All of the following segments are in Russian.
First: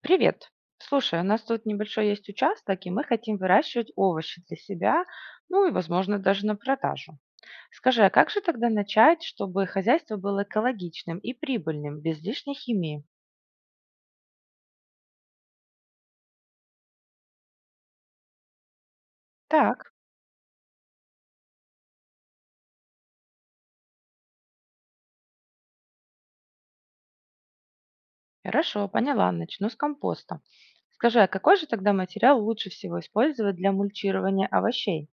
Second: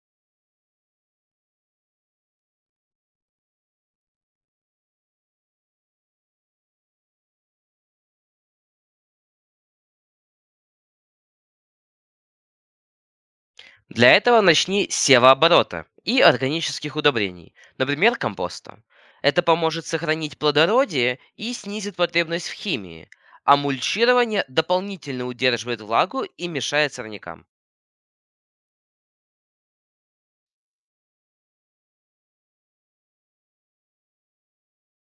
Привет. Слушай, у нас тут небольшой есть участок, и мы хотим выращивать овощи для себя, ну и, возможно, даже на продажу. Скажи, а как же тогда начать, чтобы хозяйство было экологичным и прибыльным, без лишней химии? Для этого начни с севооборота и органических удобрений, например, компоста. Это поможет Так, сохранить плодородие и снизит потребность в химии, а мульчирование дополнительно удерживает влагу и мешает сорнякам. хорошо, поняла, начну с компоста. Скажи, а какой же тогда материал лучше всего использовать для мульчирования овощей?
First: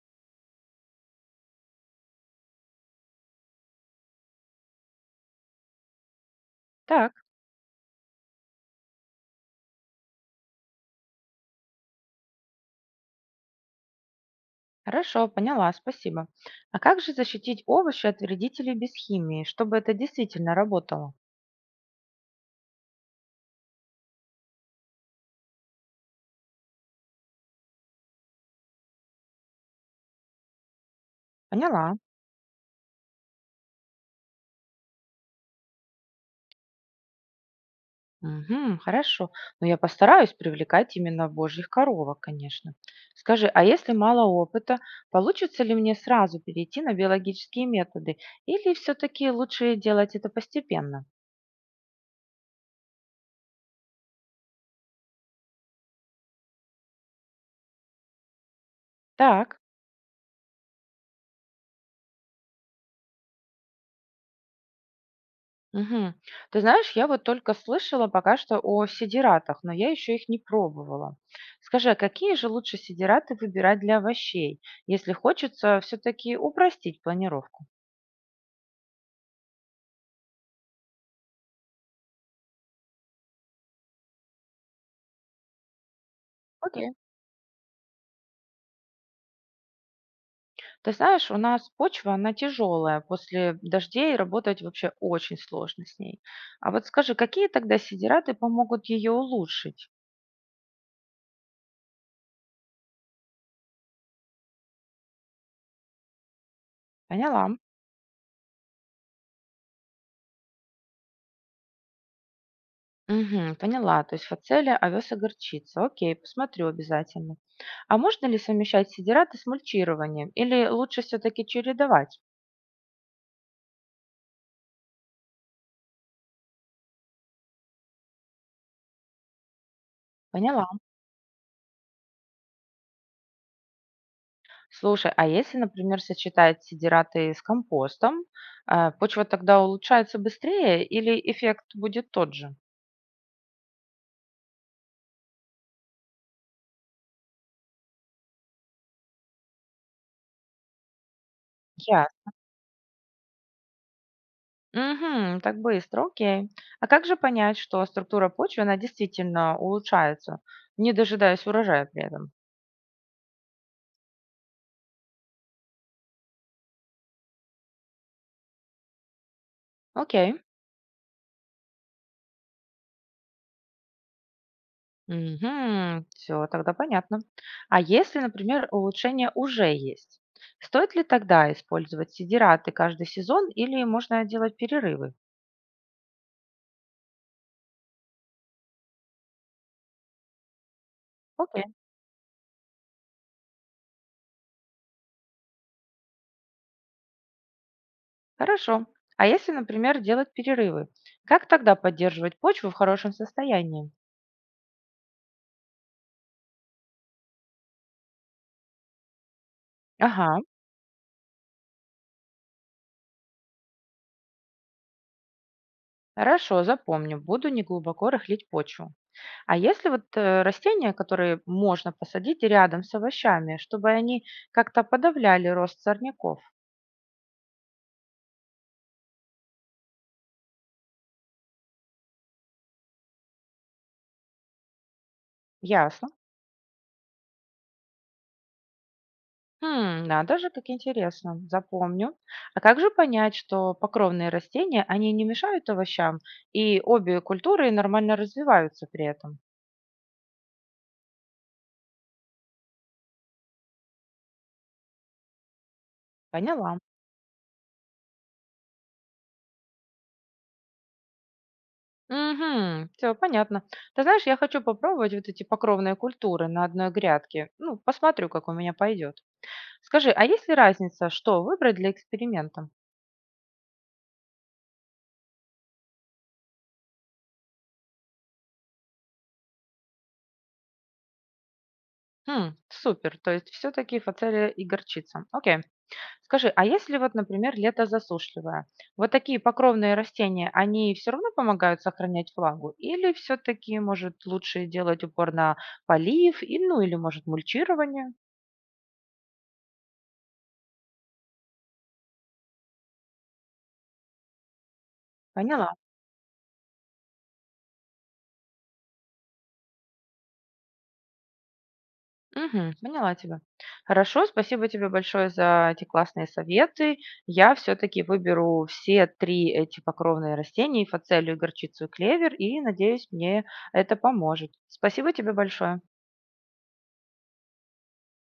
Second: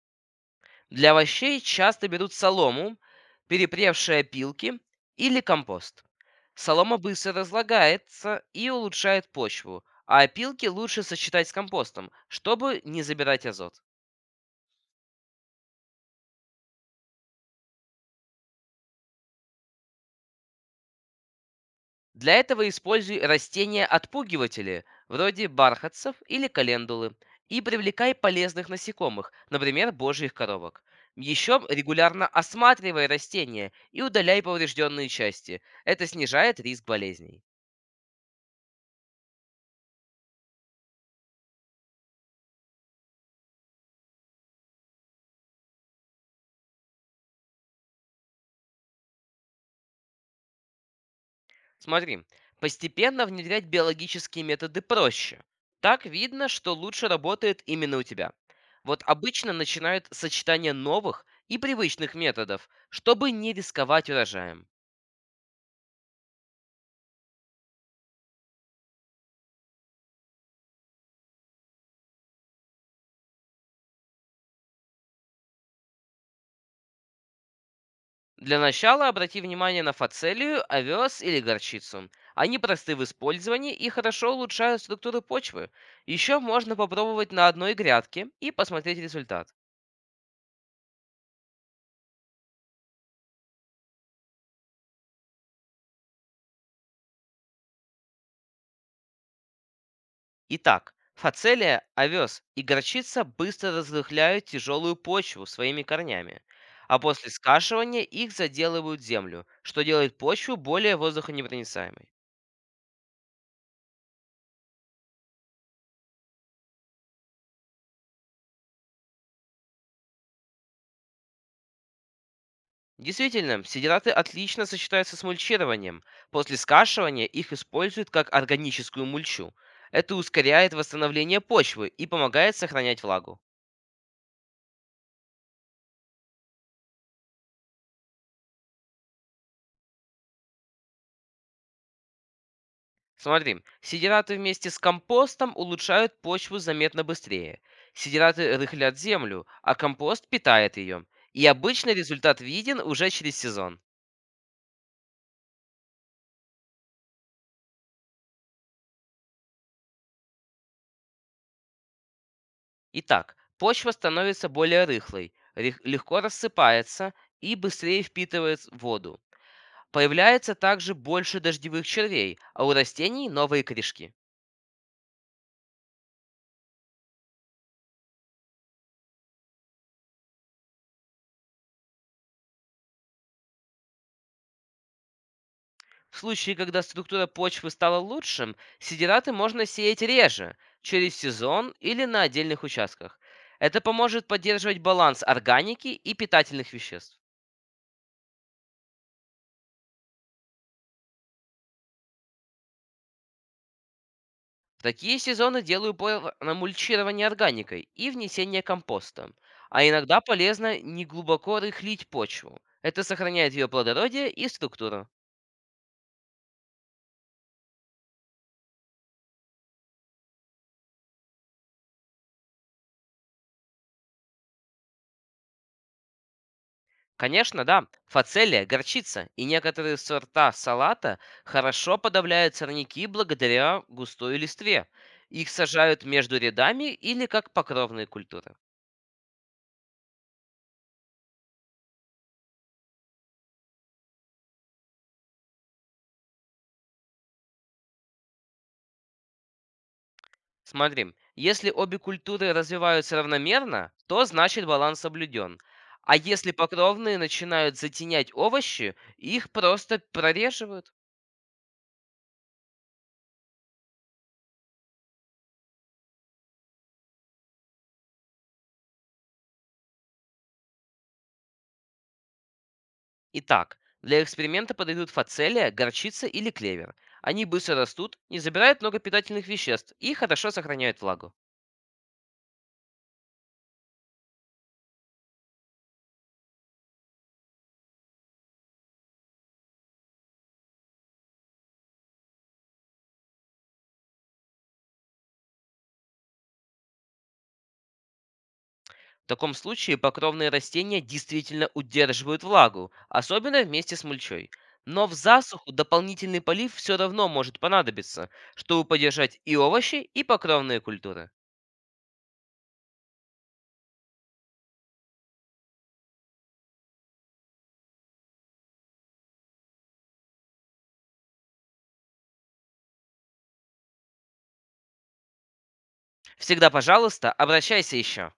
Для овощей часто берут солому, перепревшие опилки или компост. Солома Так, быстро разлагается и улучшает почву, а опилки лучше сочетать с компостом, чтобы не забирать азот. хорошо, поняла, спасибо. А как же защитить овощи от вредителей без химии, чтобы это действительно работало? Для этого используй растения-отпугиватели, вроде бархатцев или календулы, и привлекай полезных насекомых, например, божьих коровок. Еще Поняла. регулярно осматривай растения и удаляй поврежденные части. Это снижает риск болезней. Мгм. Хорошо. Но я постараюсь привлекать именно божьих коровок, конечно. Скажи, а если мало опыта, получится ли мне сразу перейти на биологические методы? Или все-таки лучше делать это постепенно? Смотри, постепенно внедрять биологические методы проще. Так видно, что лучше работает именно у тебя. Вот обычно Так. начинают сочетание новых и привычных методов, чтобы не рисковать урожаем. Мгм. Ты знаешь, я вот только слышала пока что о сидератах, но я еще их не пробовала. Скажи, а какие же лучше сидераты выбирать для овощей, если хочется все-таки упростить планировку? Для начала обрати внимание на фацелию, овес или горчицу. Они просты в использовании и хорошо улучшают структуру почвы. Еще можно Окей. попробовать на одной грядке и посмотреть результат. Ты знаешь, у нас почва, она тяжелая. После дождей работать вообще очень сложно с ней. А вот скажи, какие тогда сидираты помогут ее улучшить? Итак, фацелия, овес и горчица быстро разрыхляют тяжелую почву своими корнями, а после Поняла. скашивания их заделывают в землю, что делает почву более воздухонепроницаемой. Мгм, поняла. То есть фацелия, овес и горчица. Окей, посмотрю обязательно. А можно ли совмещать сидираты с мульчированием? Или лучше все-таки чередовать? Действительно, сидираты отлично сочетаются с мульчированием. После скашивания их используют как органическую мульчу. Это Поняла. ускоряет восстановление почвы и помогает сохранять влагу. Слушай, а если, например, сочетать сидираты с компостом, а, почва тогда улучшается быстрее или эффект будет тот же? Смотри, сидираты вместе с компостом улучшают почву заметно быстрее. Сидираты рыхлят землю, а компост питает ее. И обычно Ясно. результат виден уже через сезон. Мгм. Так быстро, окей. А как же понять, что структура почвы, она действительно улучшается, не дожидаясь урожая при этом? Итак, почва становится более рыхлой, легко рассыпается и быстрее впитывает воду. Окей. Появляется также больше дождевых червей, а у растений новые корешки. Угу. Все, тогда понятно. А если, например, улучшение уже есть, стоит ли тогда использовать сидираты каждый сезон или можно делать перерывы? В случае, когда структура почвы стала лучшим, сидираты можно сеять реже, через Окей, сезон или на отдельных участках. Это поможет поддерживать баланс органики и питательных веществ. хорошо. А если, например, делать перерывы, как тогда поддерживать почву в хорошем состоянии? В такие сезоны делаю упор на мульчирование органикой и внесение компоста. А иногда Ага, полезно неглубоко рыхлить почву. Это сохраняет ее плодородие и структуру. хорошо, запомню. Буду неглубоко рыхлить почву. А если вот растения, которые можно посадить рядом с овощами, чтобы они как-то подавляли рост сорняков? Конечно, да. Фацелия, горчица и некоторые сорта салата хорошо подавляют сорняки благодаря густой листве. Их сажают Ясно. между рядами или как покровные культуры. Хм, надо же, как интересно, запомню. А как же понять, что покровные растения, они не мешают овощам, и обе культуры нормально развиваются при этом? Смотри, если обе культуры развиваются равномерно, то значит баланс соблюден. А если Поняла. покровные начинают затенять овощи, их просто прореживают. Угу, все понятно. Ты знаешь, я хочу попробовать вот эти покровные культуры на одной грядке. Ну, посмотрю, как у меня пойдет. Скажи, а есть ли разница, что выбрать для эксперимента? Итак, для эксперимента подойдут фацелия, горчица или клевер. Они быстро растут, не забирают много питательных веществ и хорошо сохраняют влагу. М, супер, то есть все таки фацелия и горчица. Окей. Скажи, а если вот, например, лето засушливое, вот такие покровные растения, они все равно помогают сохранять влагу? Или все таки может, лучше делать упор на полив, и, ну, или, может, мульчирование? В таком случае покровные растения действительно удерживают влагу, особенно вместе с мульчой. Но в Поняла. засуху дополнительный полив все равно может понадобиться, чтобы поддержать и овощи, и покровные культуры. Мгм, поняла тебя. Хорошо, спасибо тебе большое за эти классные советы. Я все таки выберу все 3 эти покровные растения: и фацелию, и горчицу, и клевер, и, надеюсь, мне это поможет. Спасибо тебе большое. Всегда, пожалуйста, обращайся еще.